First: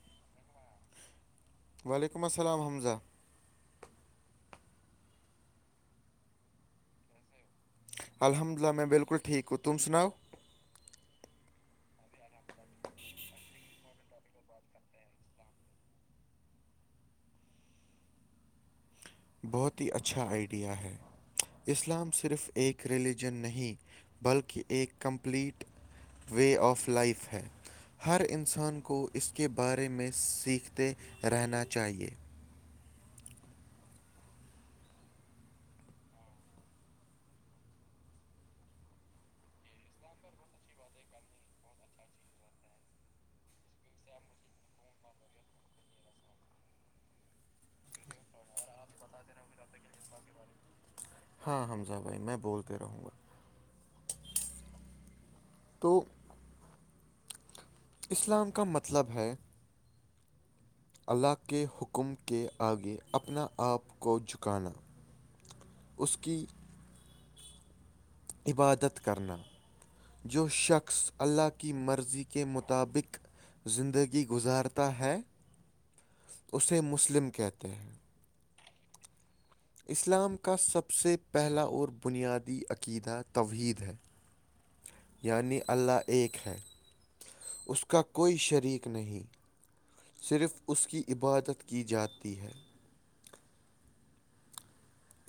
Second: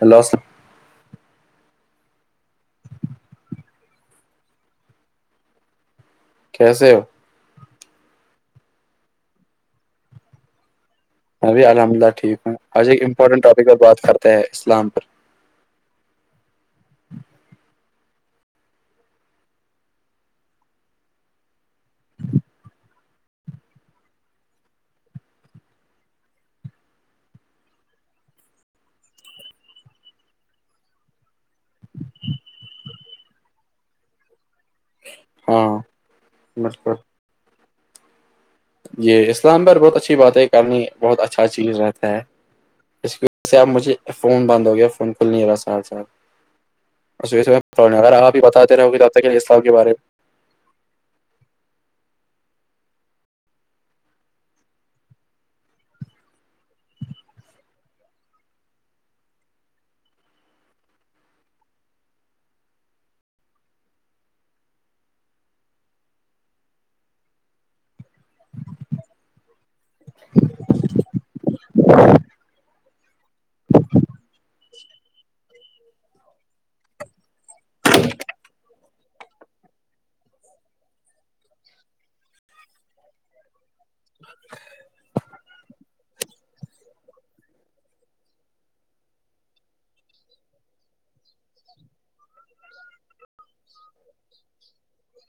ہیلور وعلیکم السلام حمزہ کیسے ہو الحمد اللہ میں بالکل ٹھیک ہوں تم سناؤ ابی الحمد للہ ٹھیک ہوں آج ایک امپورٹینٹ ٹاپ پر بات کرتے ہے اسلام پر بہت ہی اچھا آئیڈیا ہے اسلام صرف ایک ریلیجن نہیں بلکہ ایک کمپلیٹ وے آف لائف ہے ہر انسان کو اس کے بارے میں سیکھتے رہنا چاہیے ہاں مس یہ اسلام آباد بہت اچھی بات ہے کرنی بہت اچھا چیز رہتا ہے اس کی وجہ سے اب مجھے فون بند ہو گیا فون کھل نہیں رہا سر ساتھ اگر آپ باتے رہے کہ کے بارے میں ہاں حمزہ بھائی میں بولتے رہوں گا تو اسلام کا مطلب ہے اللہ کے حکم کے آگے اپنا آپ کو جھکانا اس کی عبادت کرنا جو شخص اللہ کی مرضی کے مطابق زندگی گزارتا ہے اسے مسلم کہتے ہیں اسلام کا سب سے پہلا اور بنیادی عقیدہ توحید ہے یعنی اللہ ایک ہے اس کا کوئی شریک نہیں صرف اس کی عبادت کی جاتی ہے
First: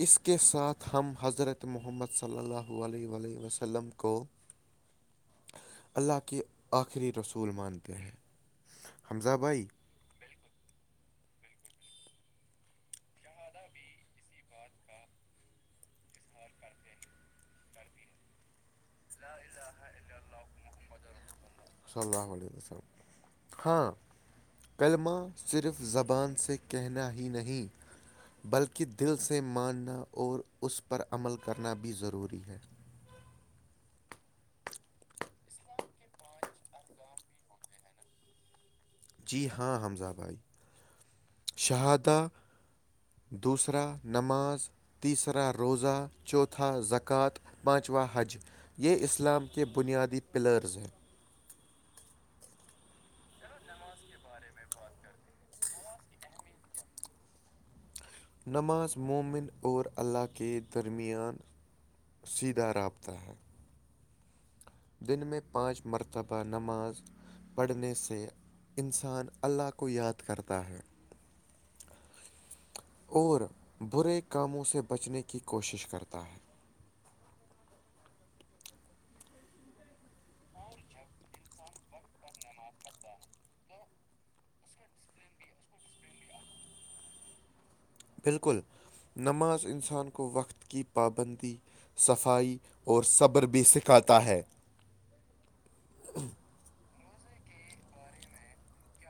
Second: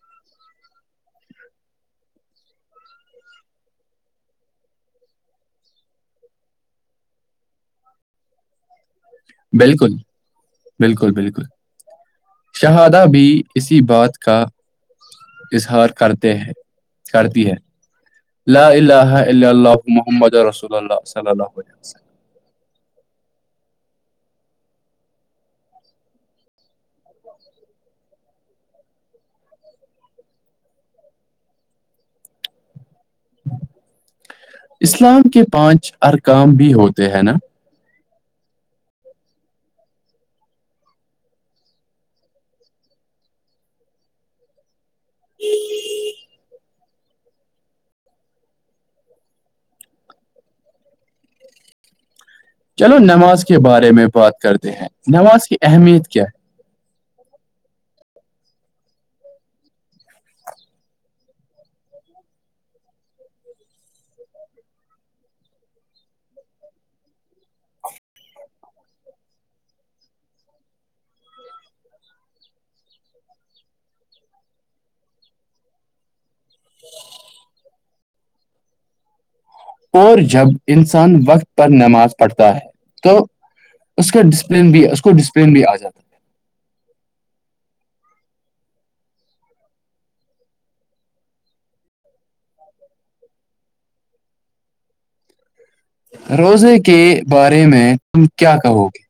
اس کے ساتھ ہم حضرت محمد صلی اللہ عللیہ وسلم کو [inaudible] اللہ کے آخری رسول مانتے ہیں حمزہ میں بھائی بالکل بالکل بالکل شہادہ بھی اسی بات کا اظہار کرتے ہیں کرتی ہے لاالاہ اللہ محمد رولروسولاللا صلی اللہ علد وسلم ہاں کلمہ صرف زبان سے کہنا ہی نہیں بلکہ دل سے ماننا اور اس پر عمل کرنا بھی ضروری ہے اسلام کے پانچ ارکام بھی ہوتے ہیں نا جی ہاں حمزہ بھائی شہادہ دوسرا نماز تیسرا روزہ چوتھا زکوۃ پانچواں حج یہ اسلام کے بنیادی پلرز ہیں چلو نماز کے بارے میں بات کرتے ہیں نماز کی اہمیت کیا ہے نماز مومن اور اللہ کے درمیان سیدھا رابطہ ہے دن میں پانچ مرتبہ نماز پڑھنے سے انسان اللہ کو یاد کرتا ہے اور برے کاموں سے بچنے کی کوشش کرتا ہے [inaudible] اور جب انسان وقت پر نماز پڑھتا ہے تو اس کا ڈسپلن بھی اس کو ڈسپلن بھی آ جاتا ہے بالکل نماز انسان کو وقت کی پابندی صفائی اور صبر بھی سکھاتا ہے روزے کے بارے میں تم کیا کہو گے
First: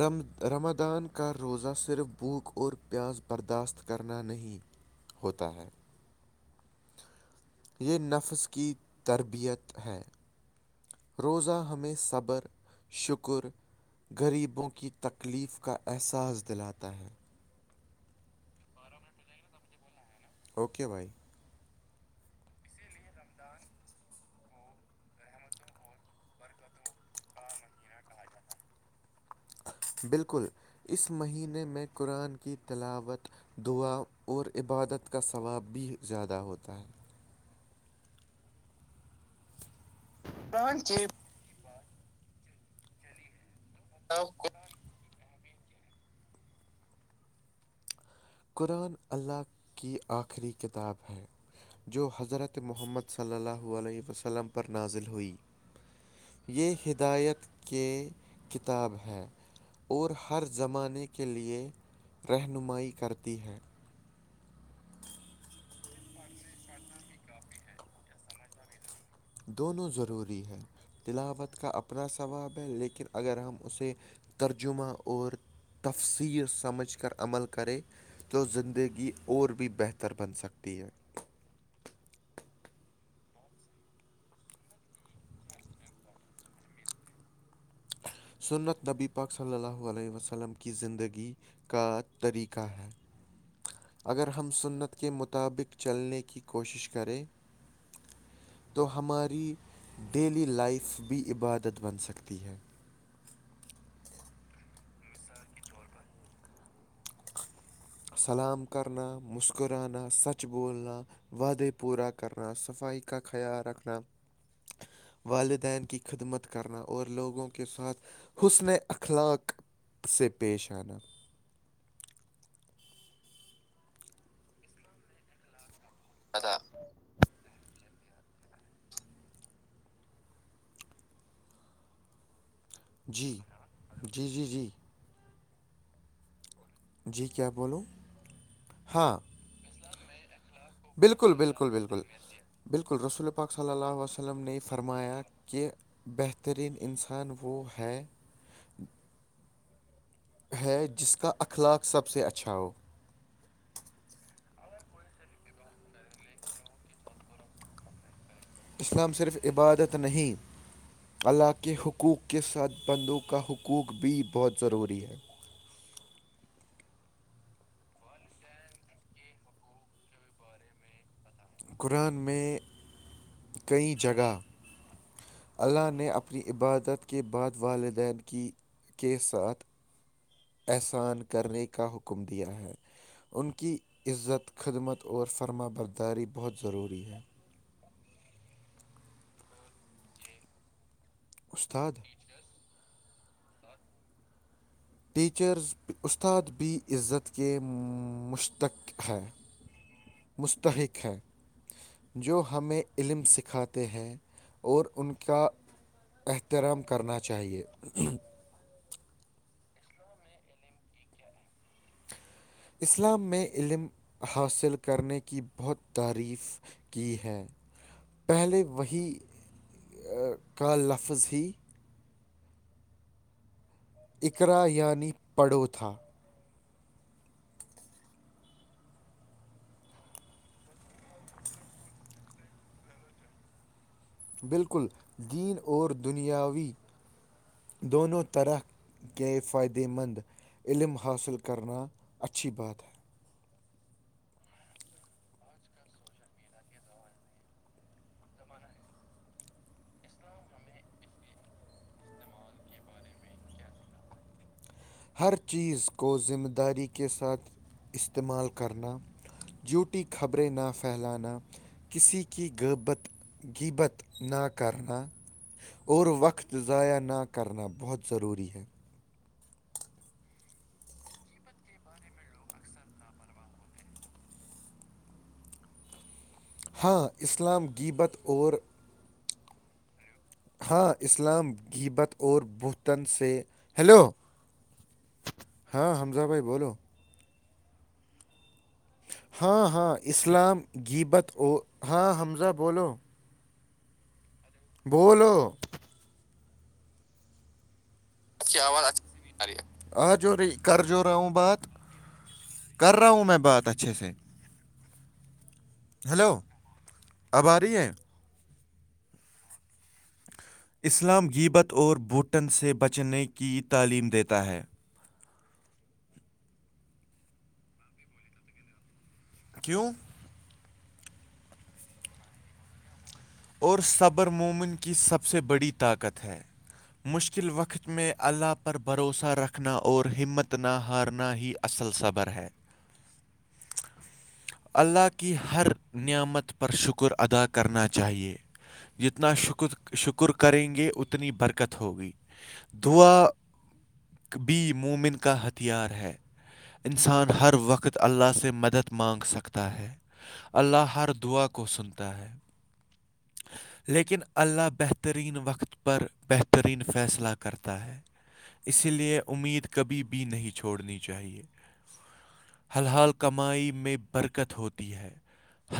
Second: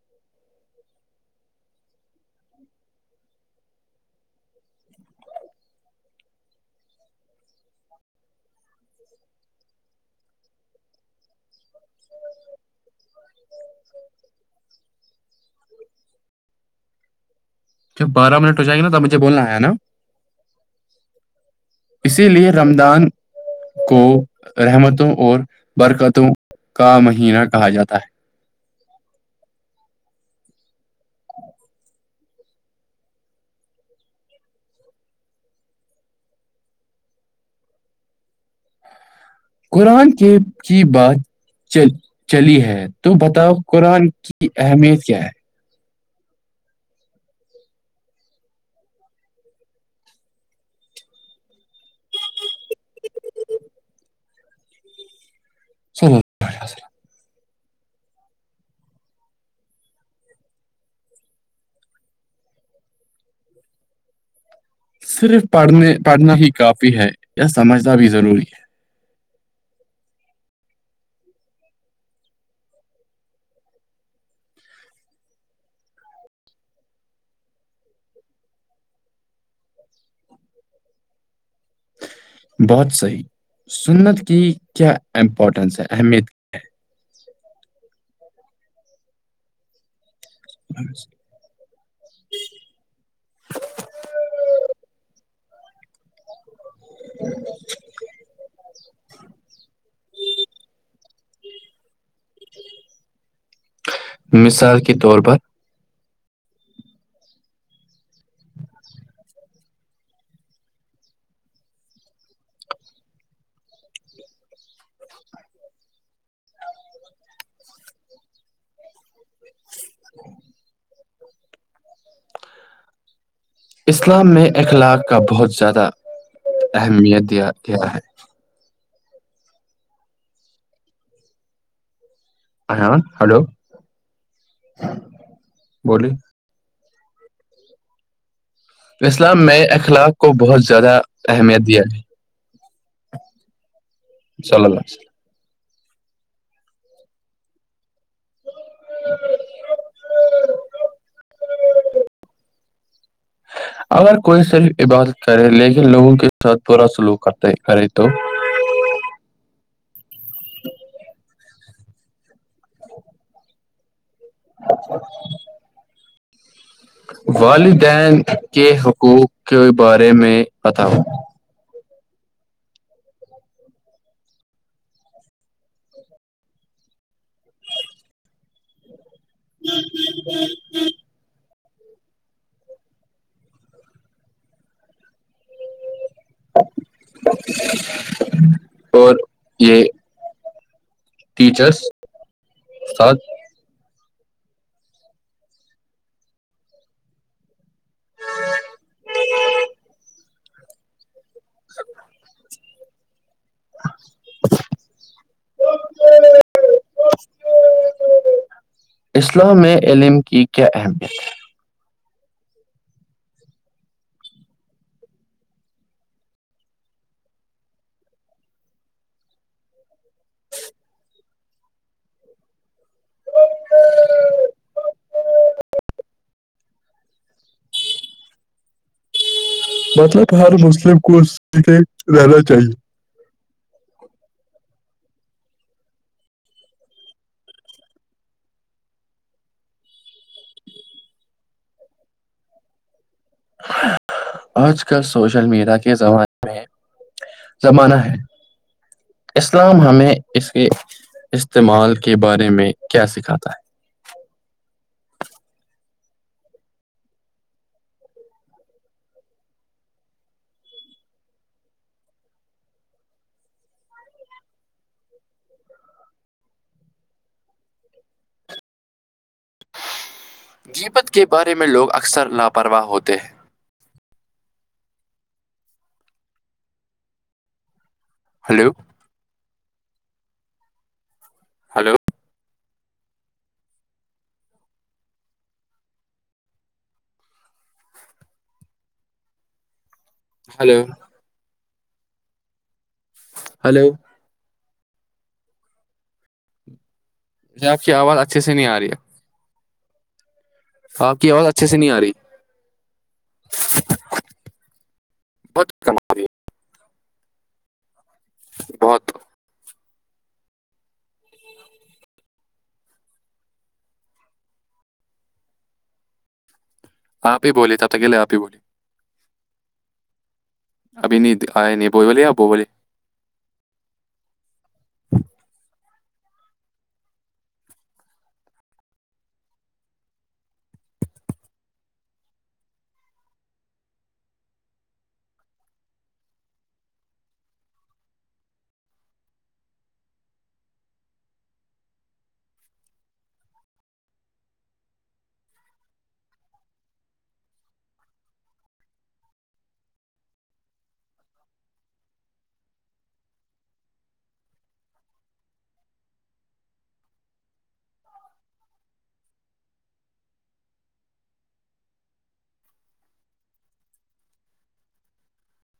رم رمادان کا روزہ صرف بھوک اور پیاس برداشت کرنا نہیں ہوتا ہے یہ نفس کی تربیت ہے روزہ ہمیں صبر شکر غریبوں کی تکلیف کا احساس دلاتا ہے جب بارہ منٹ ہو جاےگے تب مجھے بولنا ہے نا اوکے بھائی اسی لیے رمضان کو رحمتوں اور برکتوں کا مہینہ کہا جاتا ہے بالکل اس مہینے میں قرآن کی تلاوت دعا اور عبادت کا ثواب بھی زیادہ ہوتا ہے قرآن کے کی بات چلی ہے تو بتاؤ قرآن کی اہمیت کیا ہے قرآن اللہ کی آخری کتاب ہے جو حضرت محمد صلی اللہ علیہ وسلم پر نازل ہوئی چر یہ ہدایت کے کتاب ہے اور ہر زمانے کے لیے رہنمائی کرتی ہے صرف پڑھنے پڑھنے ہی کافی ہے یا سمجھنا بھی ضروری ہے دونوں ضروری ہیں تلاوت کا اپنا ثواب ہے لیکن اگر ہم اسے ترجمہ اور تفصیل سمجھ کر عمل کرے تو زندگی اور بھی بہتر بن سکتی ہے بہت صحیح سنت کی کیا امپورٹنس ہے اہمیت سنت نبی پاک صلی اللہ علیہ وسلم کی زندگی کا طریقہ ہے اگر ہم سنت کے مطابق چلنے کی کوشش کرےیں تو ہماری ڈیلی لائف بھی عبادت بن سکتی ہے مثال کے طور پر سلام کرنا مسکرانا سچ بولنا وعدے پورا کرنا صفائی کا خیال رکھنا والدین کی خدمت کرنا اور لوگوں کے ساتھ حسن اخلاق سے پیش آنا اسلام میں اخلاق کا بہت زیادہ ادا اہمیت دیا گیا ہے ہاں جی ہلو جی جی جی بولیے جی کیا بولوں ہاں اسلام میں اخلاق کو بہت زیادہ بالکل اہمیت بالکل دیا ہے بالکل بالکل رسول پاک ص اللہ وسلم نے صلی یہ اللہ علیہ وسلم فرمایا کہ بہترین انسان وہ ہے ج ہے جس کا اخلاق سب سے اچھا ہو اگر کوئی صرف عبادت کرے لیکن لوگوں کے ساتھ پورا سلوک کرتے کرے تو اسلام صرف عبادت نہیں ال کے حقوق کے ساتھ بندوں کا حقوق بھی بہت ضروری ہے والدین کے حقوق کے بارے میں بتاؤ قرآن میں کئی جگہ اللہ نے اپنی عبادت کے بعد والدین کی کے ساتھ ہاں ج احسان کرنے کا حکم دیا ہے ان کی عزت خدمت اور فرما برداری بہت ضروری ہے اور یہ ٹیچرس استاد سات ٹیچرز استاد بھی عزت کے مشتق ہے مستحق ہیں جو ہمیں علم سکھاتے ہیں اور ان کا احترام کرنا چاہیے اسلام میں علم کی کیا اہمیت ہے اسلام میں علم حاصل کرنے کی بہت تعریف کی ہے پہلے وہی کا لفظ ہی اقرا یعنی پڑو تھا مطلب ہر مسلم کو اس رہنا چاہیے بالکل دین اور دنیاوی دونوں طرح کے فائدے مند علم حاصل کرنا اچھی بات ہے آج کل سوشل میڈیا کے زمانے میں زمانہ ہے اسلام ہمیں اس کے استعمال کے بارے میں کیا سکھاتا ہے ہر چیز کو ذمہ داری کے ساتھ استعمال کرنا جوٹی خبریں نہ پھیلانا کسی کی غربت بت نہ کرنا اور وقت ضائع نہ کرنا بہت ضروری ہے جیپت کے بارے میں لوگ اکثر لاپرواہ ہوتے ہیں ہاں اسلام گیبت اور ہلو ہاں اسلام ہلو گبت اور بت تن سے ہیلو ہاں حمزہ بھائی بولو ہاں ہاں اسلام ہلو جیبت او ہاں حمزہ بولو ہلو بولو ج آپ کی آواز اچھے سے نہیں آ رہی ہے ااز آ ہو رہی کر جو رہا آپ کی ہوں آواز بات اچھے سے نہیں آ رہی کر رہا ہوں میں بات اچھے سے بہت کم آ رہی ہیلو ہے اب آ رہی ہیں بہت اسلام گبت اور بھوٹن سے بچنے کی تعلیم دیتا ہے آپ ہی بوللیے ت اکیے آ ہی بولے کیوں ابھی نہیں آئے نہیں بوئی والے یا بو ب والے اور صبرمومن کی سب سے بڑی طاقت ہے مشکل وقت میں اللہ پر بھروسہ رکھنا اور ہمت نہ ہارنا ہی اصل صبر ہے اللہ کی ہر نعمت پر شکر ادا کرنا چاہ چاہے جتنا شکر شکر کریں گے اتنی برکت ہوگی دععا بھی مومن کا ہتھیار ہے انسان ہر وقت اللہ سے مدد مانگ سکتا ہے اللہ ہر دعا کو سنتا ہے لیکن اللہ بہترین وقت پر بہترین فیصلہ کرتا ہے اسی لیے امید کبھی بھی نہیں چھوڑنی چاہیے حل حال کمائی میں برکت ہوتی ہے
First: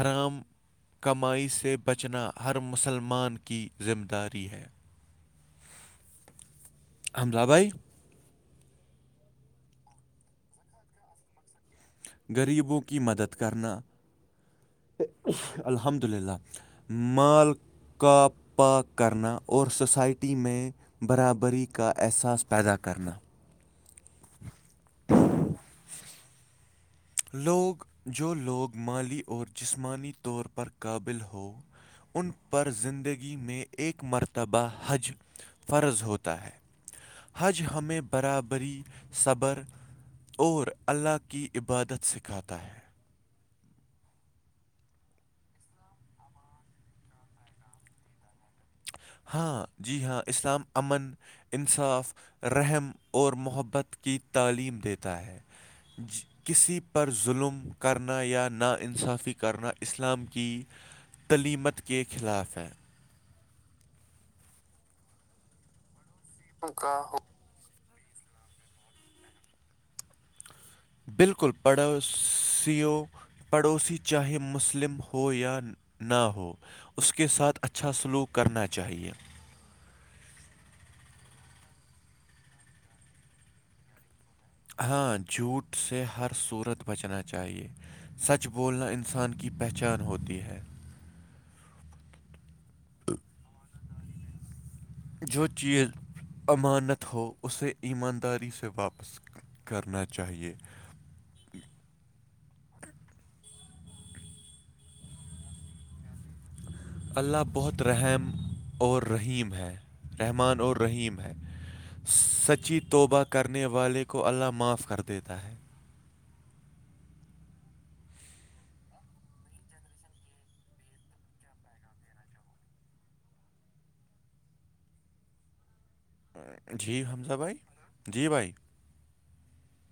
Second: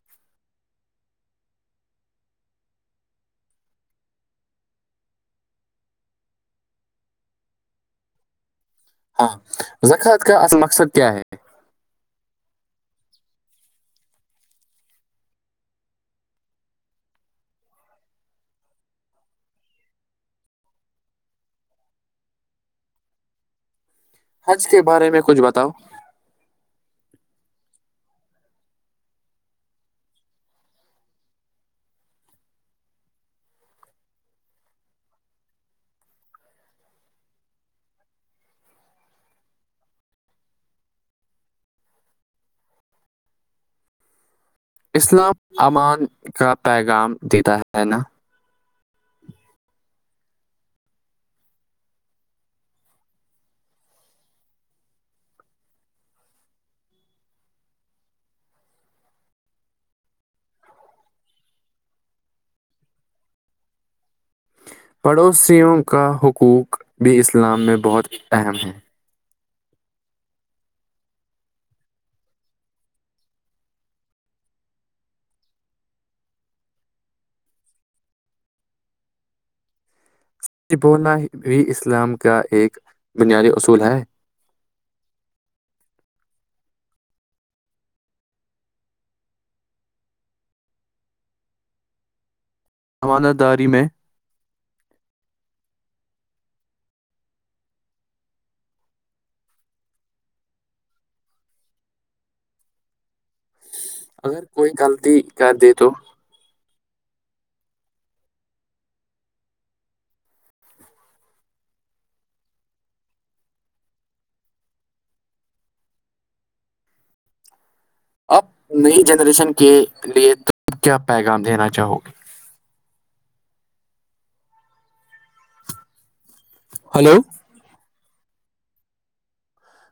حرام کمائی سے بچنا ہر مسلمان کی ذمہ داری ہے حمد بھائی ہاں زکت کا اصل مقصد کیا ہے غریبوں کی مدد کرنا الحمد للہ مال کا پاک کرنا اور سوسائٹی میں برابری کا احساس پیدا کرنا حج کے بارے میں کچھ بتاؤ لوگ جو لوگ مالی اور جسمانی طور پر قابل ہو ان پر زندگی میں ایک مرتبہ حج فرض ہوتا ہے حج ہمیں برابری صبر اور اللہ کی عبادت سکھاتا ہے اسلام امان کا پیغام دیتا ہے نا ہاں جی ہاں اسلام امن انصاف رحم اور محبت کی تعلیم دیتا ہے کسی پر ظلم کرنا یا نا انصافی کرنا اسلام کی تلیمت کے خلاف ہیں پڑوسیوں کا حقوق کا بھی ہو اسلام میں بہت اہم ہے بالکل پڑھو سیو پڑوسی چاہے مسلم ہو یا نہ ہو اس کے ساتھ اچھا سلوک کرنا چاہیے یہ بولنا بھی اسلام کا ایک بنیادی اصول ہے ہاں جھوٹ سے ہر صورت بچنا چاہیے سچ بولنا انسان کی پہچان ہوتی ہے حمانہ داری میں جو چیز امانت ہو اسے ایمانداری سے واپس کرنا چاہیے اگر کوئی غلطی کر دے تو اللہ بہت رحم اور رحیم ہے رحمان اور رحیم ہے سچی توبہ کرنے والے کو اللہ معاف کر دیتا ہے اب نئی جنریشن کے لیے تم کیا پیغام دینا چاہو گے جی ہلو حمزہ بھائی جی بھائی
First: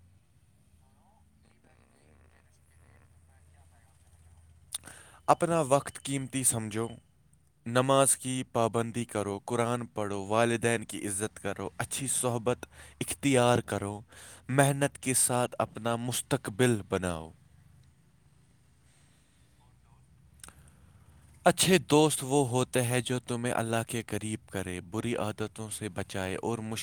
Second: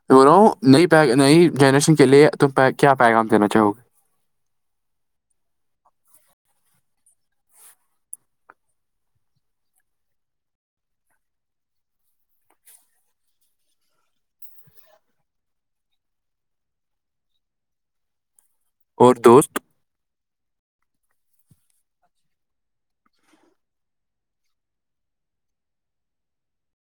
بول رہا ہوں نئی نئی جنریشن کے لیے تم کیا پیغام دینا چاہو گے اپنا وقت قیمتی سمجھو نماز کی پابندی کرو قرآن پڑھو والدین کی عزت کرو اچھی صحبت اختیار کرو محنت کے ساتھ اپنا مستقبل بناؤ اور دوست اچھے دوست وہ ہوتے ہیں جو تمہیں اللہ کے قریب کرے بری عادت وں سے بچائے اور مشل